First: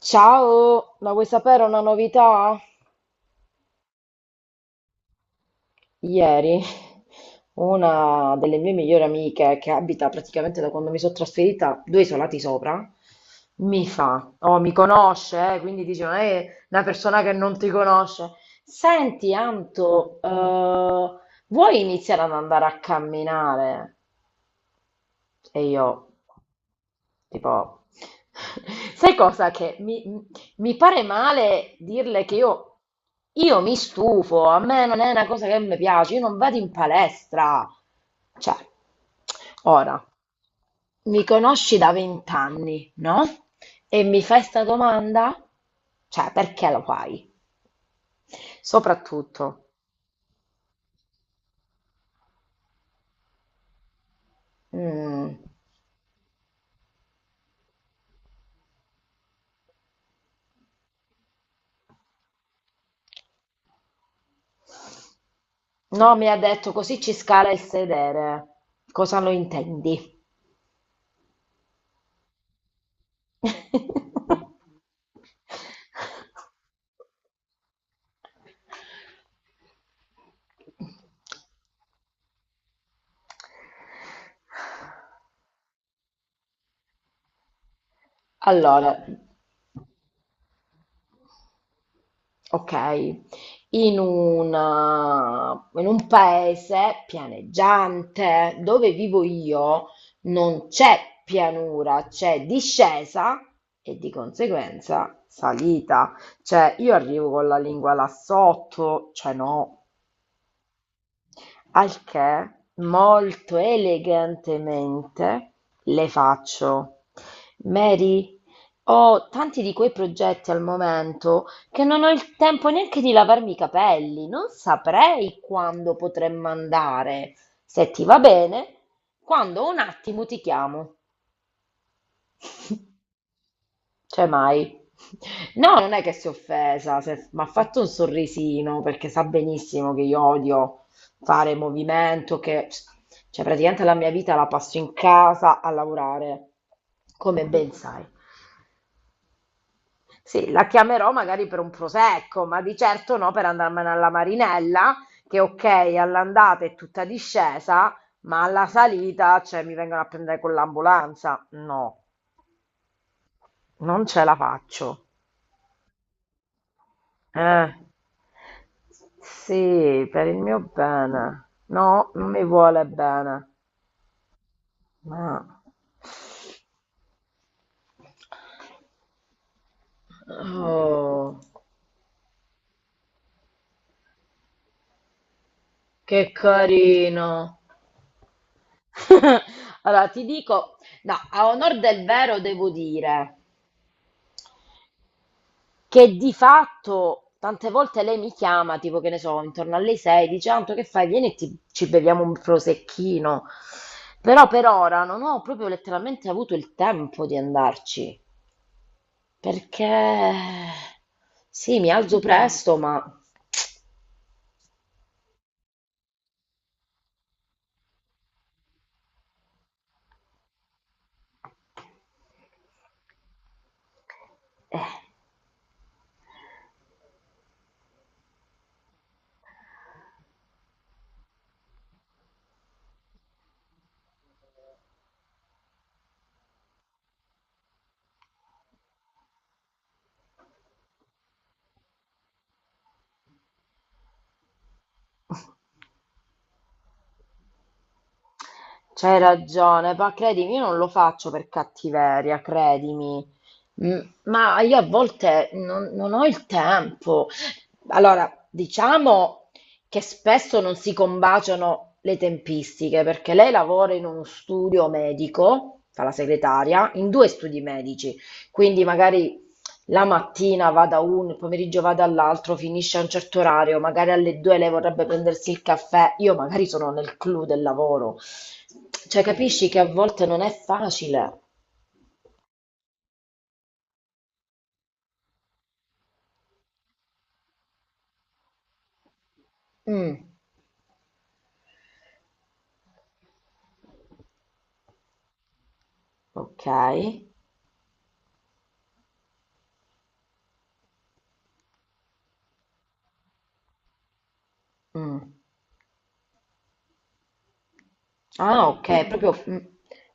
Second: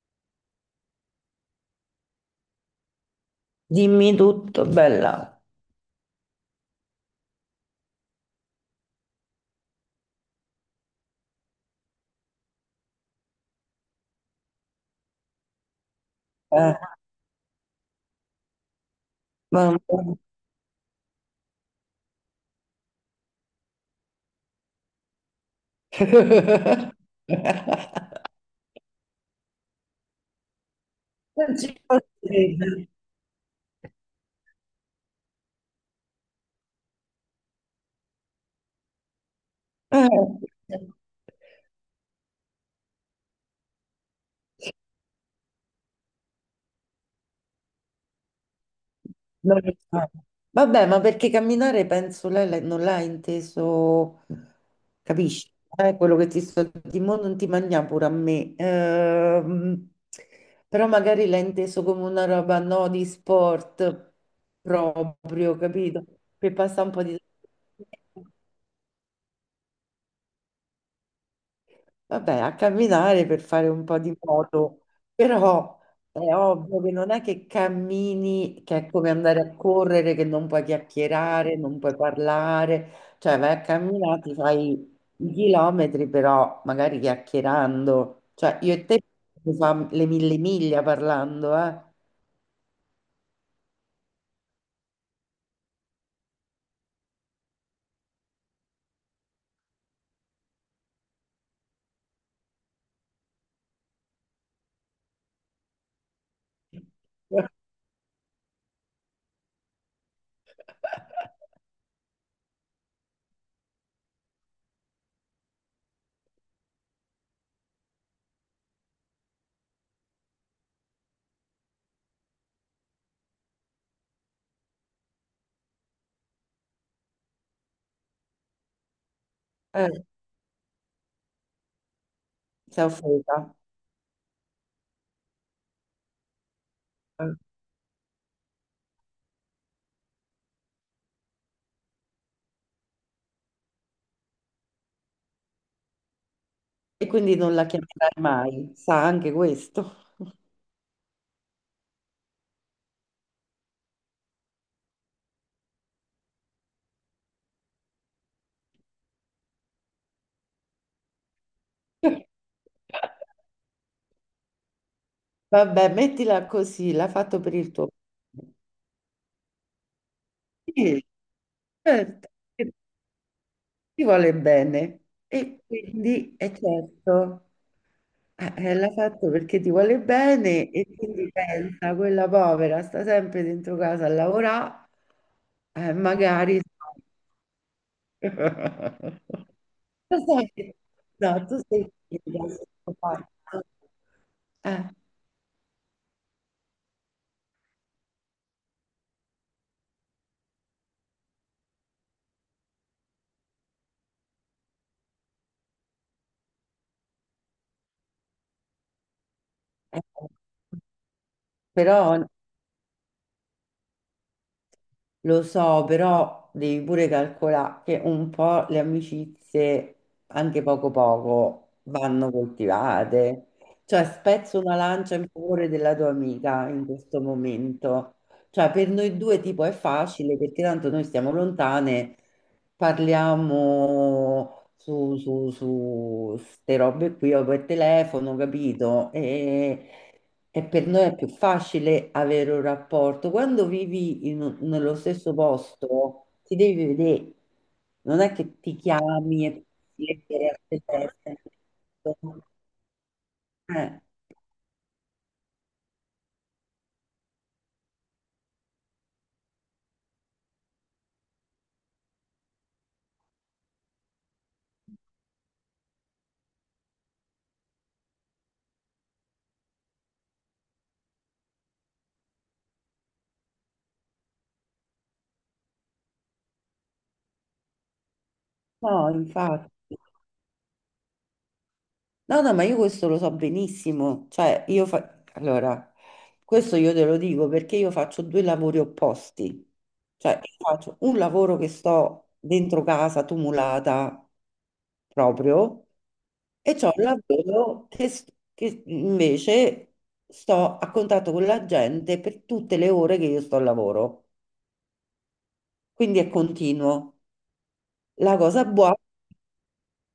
Ciao, ma vuoi sapere una novità? Dimmi tutto, bella. Ieri una delle mie migliori amiche, che abita praticamente da quando mi sono trasferita due isolati sopra, mi fa, oh, mi conosce, quindi dice, non è Eh, una persona che non ti conosce. Senti, ma- Anto, vuoi iniziare ad andare a camminare? E io, tipo, sai cosa? Che mi pare Non ci male posso dirle che io, credere. io mi stufo, a me non è una cosa che mi piace, io non vado in palestra. Cioè, ora, Eh, mi conosci da vent'anni, no? E mi fai sta domanda? Cioè, perché lo fai? non Soprattutto, lo so. Vabbè, ma perché camminare penso lei non l'ha inteso, mm, capisci? Quello che ti sto dicendo non ti mangia pure a me. Però magari l'ha inteso come una roba no di sport proprio, capito? no, mi ha Che detto passa un così po' ci di... scala il sedere. Cosa lo intendi? Vabbè, a camminare per fare un po' di moto, però è ovvio che non è che cammini, che è come andare a correre, che non puoi chiacchierare, non puoi parlare, cioè vai a camminare, ti fai i chilometri, però magari chiacchierando, cioè io e Allora, te mi fa le mille miglia parlando, eh? ok, in un paese pianeggiante dove vivo io non c'è pianura, c'è discesa e di conseguenza salita. Cioè, io arrivo con la lingua là sotto, cioè no. Al che, molto elegantemente, le faccio: Mary, ho tanti di quei progetti al momento che non ho il tempo neanche di lavarmi i capelli. Non saprei quando potremmo andare. Se ti va bene, quando ho un Eh, attimo ti chiamo. sei offesa. Cioè mai. No, non è che si è offesa, Eh. Ma ha fatto un sorrisino perché sa benissimo che io odio fare movimento, che cioè praticamente la mia vita la passo in casa a lavorare, E quindi come non la ben sai. chiamerai mai, sa anche questo. Sì, la chiamerò magari per un prosecco, ma di certo no per andarmene alla Marinella, che ok, all'andata è tutta discesa, ma alla salita, cioè, mi vengono a prendere con l'ambulanza. No, non ce la faccio. Vabbè, mettila così, l'ha fatto per Eh, il tuo bene. sì, per il mio Sì, bene. No, certo, non mi che vuole bene. ti vuole bene. Ma. E quindi è certo, l'ha fatto perché ti vuole bene e quindi Oh, pensa, quella povera sta sempre dentro casa a lavorare, che magari... carino. Lo Allora, ti sai dico, no, no, a tu onor sei... del vero figa, devo sono dire fatta. Eh, che di fatto tante volte lei mi chiama, tipo che ne so, intorno alle 6, dice Anto, che fai? Vieni e ci beviamo un prosecchino. Però per ora non ho proprio letteralmente avuto il tempo di andarci. Perché eh, sì, mi alzo però presto, ma lo so, però devi pure calcolare che un po' le amicizie, anche poco poco, vanno coltivate. Cioè, spezzo una eh, lancia in favore della tua amica in questo momento. Cioè, per noi due tipo è facile perché tanto noi stiamo lontane, parliamo su ste robe qui o per telefono, capito? E per noi è più facile avere un rapporto. Quando vivi in nello stesso posto, ti devi vedere. Non è che ti c'hai chiami e ragione, ti ma leggere credimi, a io non te lo faccio testa. per cattiveria, credimi. Mm, Eh, Ma io a volte non ho il tempo. Allora, diciamo che spesso non si combaciano le tempistiche, perché lei lavora in uno studio medico, fa la segretaria, in due studi medici, quindi magari la mattina va da uno, il pomeriggio va dall'altro, finisce a un certo orario, magari alle 2 lei vorrebbe prendersi il caffè, io magari sono nel clou del lavoro. no, Cioè, capisci che a infatti. volte non è facile. No, no, ma io questo lo so benissimo. Cioè, io fa... Allora, questo io te lo dico perché io faccio due lavori opposti. Mm, Cioè, io faccio un lavoro che sto dentro casa, tumulata, proprio, ok. e c'ho un lavoro che invece sto a contatto con la gente per tutte le ore che io sto al lavoro. Mm. Quindi è continuo. La cosa Ah, ok, buona. quindi proprio,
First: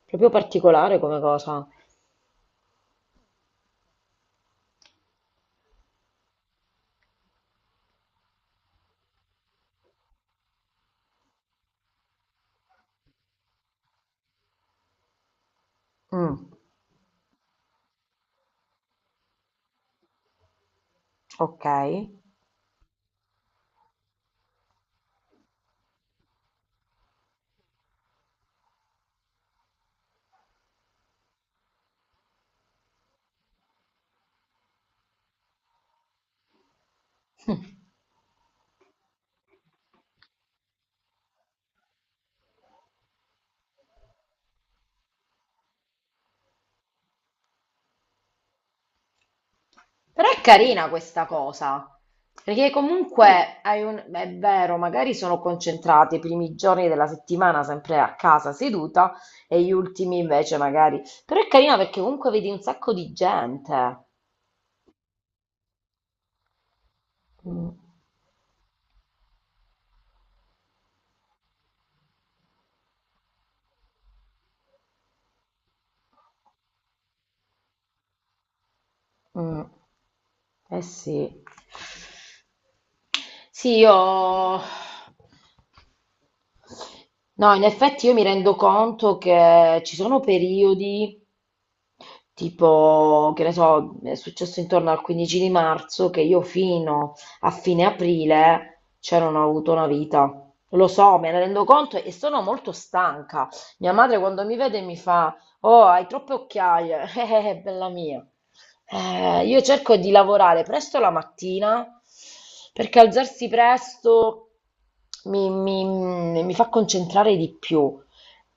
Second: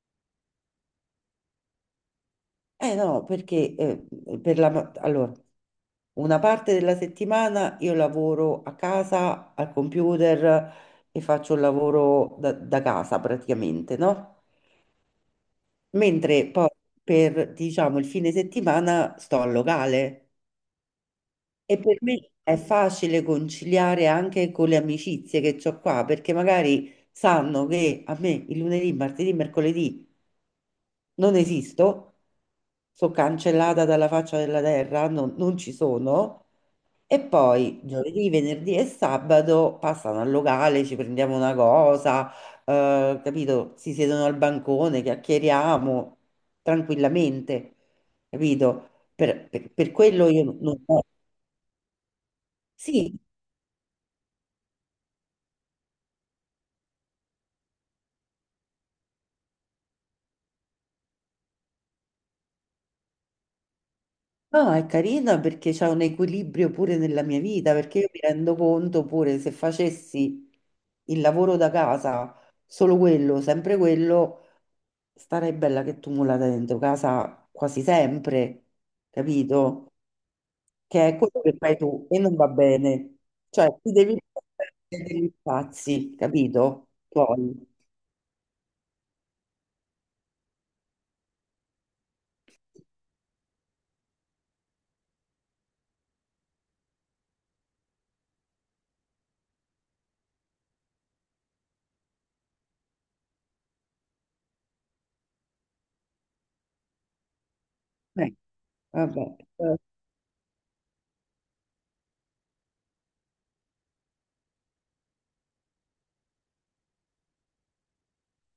proprio particolare come cosa. Eh no, no, perché allora, una parte della settimana io lavoro a casa al computer e faccio il lavoro da casa praticamente, no? Mm, Mentre poi per, diciamo, il fine settimana sto al locale ok. e per me è facile conciliare anche con le amicizie che ho qua, perché magari sanno che a me il lunedì, martedì, mercoledì non esisto, sono cancellata dalla faccia della terra, non ci sono. E poi Mm. Già. Giovedì, venerdì e sabato passano al locale, ci prendiamo una cosa, capito? Si siedono al bancone, chiacchieriamo tranquillamente, capito? Per Però quello è io non... carina questa cosa, perché sì, Sì, comunque hai è vero, magari sono concentrati i primi giorni della settimana sempre a casa seduta e gli ultimi invece magari. Però è carina perché comunque vedi un sacco di gente. no, è carina perché c'è un equilibrio pure nella mia Mm, vita, perché io mi rendo conto pure se facessi il lavoro da casa, solo quello, sempre quello, starei bella che tumulata dentro casa quasi sempre, mm. capito? Eh Che è quello sì. che fai tu e non va bene. Cioè, Sì, ti devi io. perdere degli spazi, capito? No, in Poi, effetti io mi rendo conto che ci sono periodi tipo, che ne so, è successo intorno al 15 di marzo che io fino a fine aprile cioè non ho avuto una vita. Lo so, me ne rendo conto e sono molto stanca. Mia madre quando mi vede mi fa, oh, hai troppe occhiaie, bella mia. eh, vabbè. Io cerco di lavorare presto la mattina perché alzarsi presto mi fa concentrare di più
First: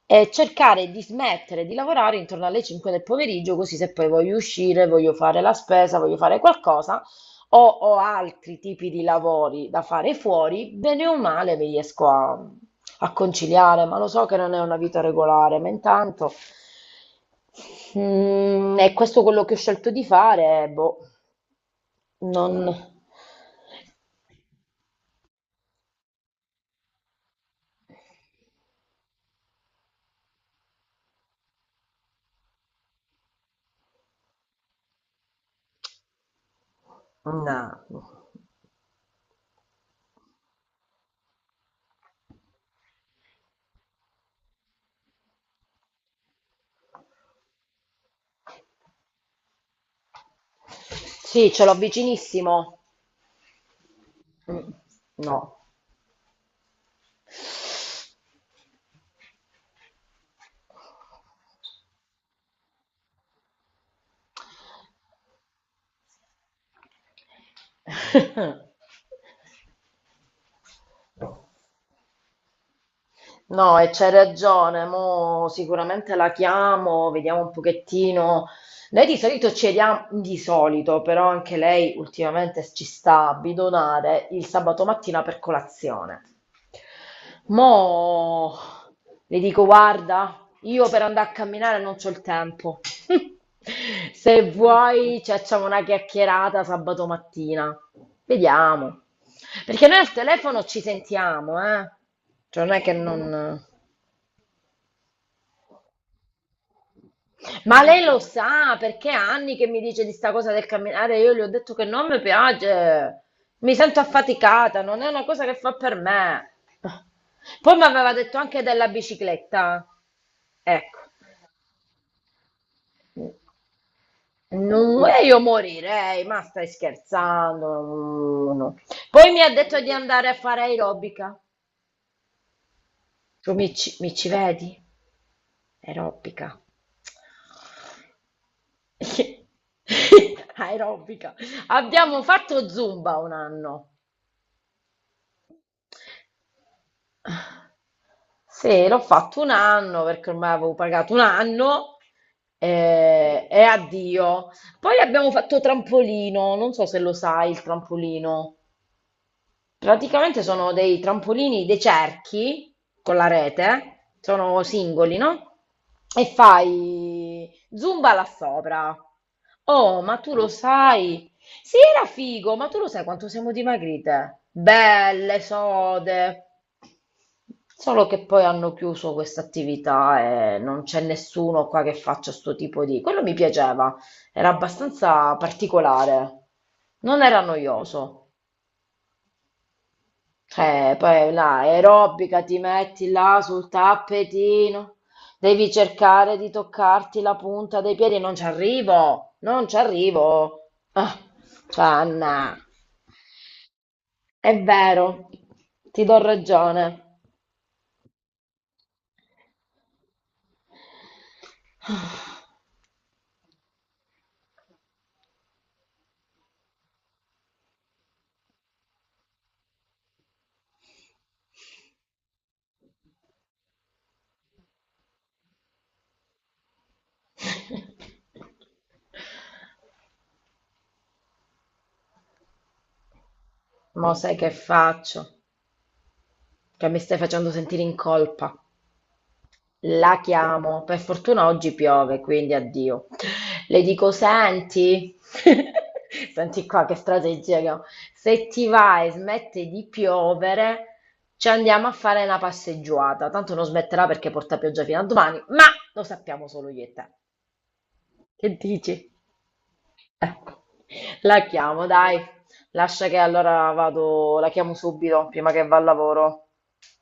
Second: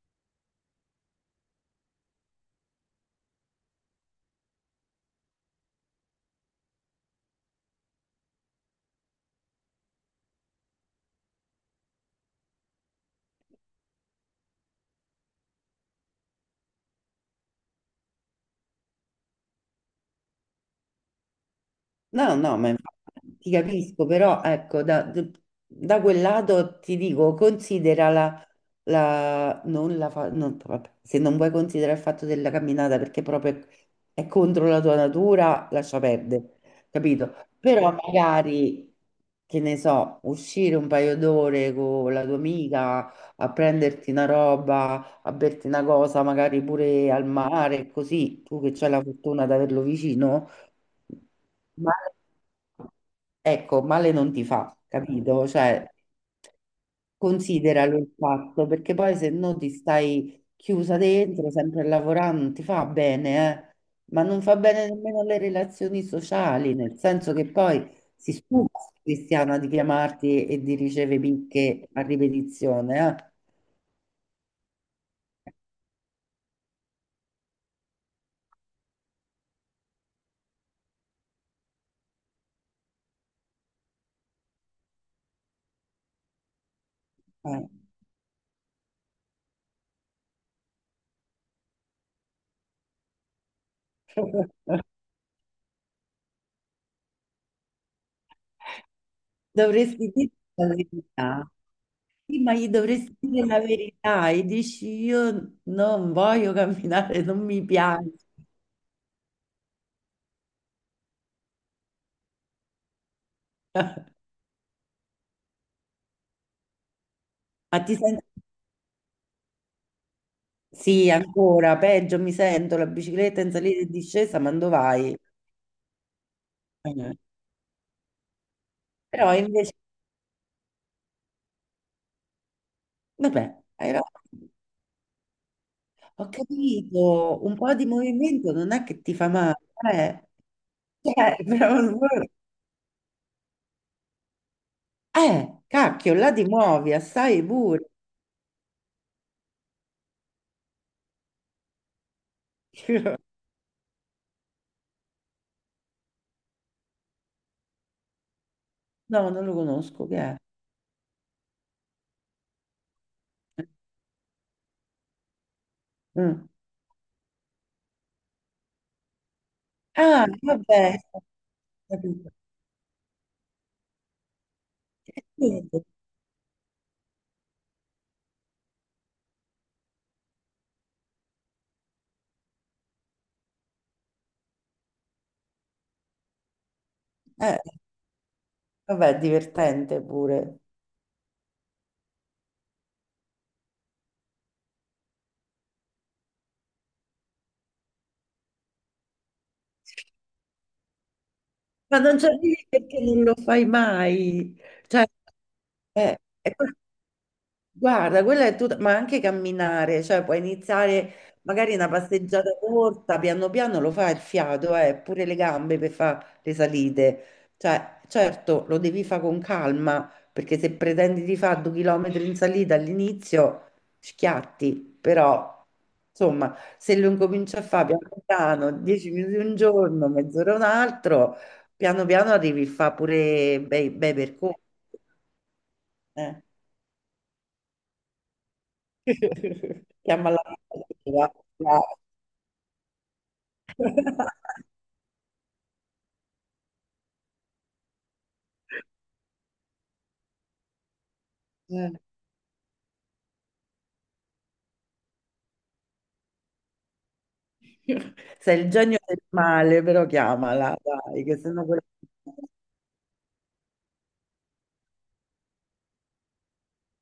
e cercare di smettere di lavorare intorno alle 5 del pomeriggio, così se poi voglio uscire, voglio fare la spesa, voglio fare qualcosa o ho altri tipi di lavori da fare fuori, bene o male mi riesco a conciliare, ma lo so che non è una vita regolare, ma intanto è questo quello che ho scelto di fare, boh, No, no, no, ma non. infatti ti capisco, però ecco, da quel lato ti dico, considera la, non la fa, vabbè, se non vuoi considerare il fatto della camminata perché proprio è, contro la tua natura, lascia perdere, capito? Però No. magari, che ne so, uscire un paio d'ore con la tua amica a prenderti una roba, a berti una cosa, magari pure al mare, così tu che c'hai la fortuna di averlo vicino, Sì, ce l'ho male- vicinissimo. ecco, male non ti Mm, fa, capito? no. Cioè. Consideralo il fatto, perché poi se no ti stai chiusa dentro, sempre a lavorare, non ti fa bene, eh. Ma non fa bene nemmeno alle relazioni sociali, nel senso che poi si stufa sta Cristiana di chiamarti e di ricevere picche a ripetizione, No, e c'hai ragione, mo sicuramente la chiamo, vediamo un pochettino. Noi di solito ci vediamo, di solito, però anche lei ultimamente ci sta a bidonare il sabato mattina per colazione. eh. Mo le dico, guarda, io per andare a camminare non c'ho il tempo. Se vuoi ci facciamo una chiacchierata sabato mattina. Vediamo. Perché noi al Dovresti dire telefono la ci verità. sentiamo, eh? Sì, ma Cioè gli non è che dovresti dire la non. verità e dici io non voglio camminare, non mi Ma lei piace. lo sa perché è anni che mi dice di sta cosa del camminare, io gli ho detto che non mi piace, mi sento affaticata, non è una cosa che fa per me. Poi mi Ma ti aveva senti detto anche della bicicletta. Ecco, sì, ancora, peggio, mi sento la bicicletta in salita e discesa, ma dove non, vai? e io morirei, ma stai Eh, scherzando. No, no, no. Poi Però mi ha invece, detto di andare a fare aerobica. Tu vabbè, mi ci hai mi ci ragione. vedi? Ho Aerobica. capito, un po' di movimento non è che ti fa male, eh, Aerobica. cioè, Abbiamo fatto Zumba un anno. Cacchio, là ti muovi, assai pure. Sì, l'ho fatto un anno perché ormai avevo pagato un anno e addio. Poi abbiamo fatto trampolino, non so se lo sai il trampolino. No, non lo conosco, che è? Praticamente sono dei trampolini, dei cerchi con la Eh. rete, sono singoli, no? E Mm. fai zumba là sopra. Oh, ma Ah, tu lo vabbè, ho sai? Sì, era capito. figo, ma tu lo sai quanto siamo dimagrite? Belle, sode. Solo che poi hanno chiuso questa attività e non c'è nessuno qua che faccia sto tipo di. Quello mi piaceva, era abbastanza particolare, non era Eh, noioso. vabbè, è divertente pure. Poi la aerobica ti metti là sul tappetino, devi cercare di toccarti la punta dei piedi, non ci arrivo, non ci arrivo. Ah, Ma non c'è Anna, perché non lo fai mai. è Cioè, vero, ti do eh, ragione. guarda, quella è tutta, ma anche camminare, cioè puoi iniziare magari una passeggiata corta, piano piano lo fa il fiato, pure le gambe per fare le salite. Cioè, certo, lo devi fare con calma, perché se pretendi di fare 2 chilometri in salita all'inizio, schiatti, però, insomma, se lo incominci a fare piano piano, 10 minuti un giorno, mezz'ora un altro, piano piano arrivi a fare pure bei, bei Mo sai che percorsi. faccio? Eh. Che mi stai facendo sentire in colpa. La Chiama la chiamo, per cattiva, fortuna oggi dai. piove, quindi addio. Le dico, senti, senti qua che strategia che ho. Se ti va e smette di piovere, ci andiamo Eh. a fare una passeggiata. Tanto non smetterà perché porta pioggia fino a domani, ma lo sappiamo solo io e te. Che Sei il genio dici? del male, però Ecco, chiamala, dai, che la sennò quella... chiamo, dai. Lascia che allora vado, la chiamo subito, prima che va al lavoro.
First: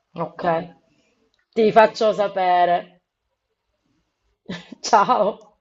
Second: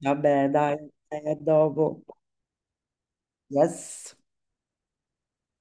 Vabbè, Ok? dai, a Ti dopo. faccio sapere. Yes. Ciao.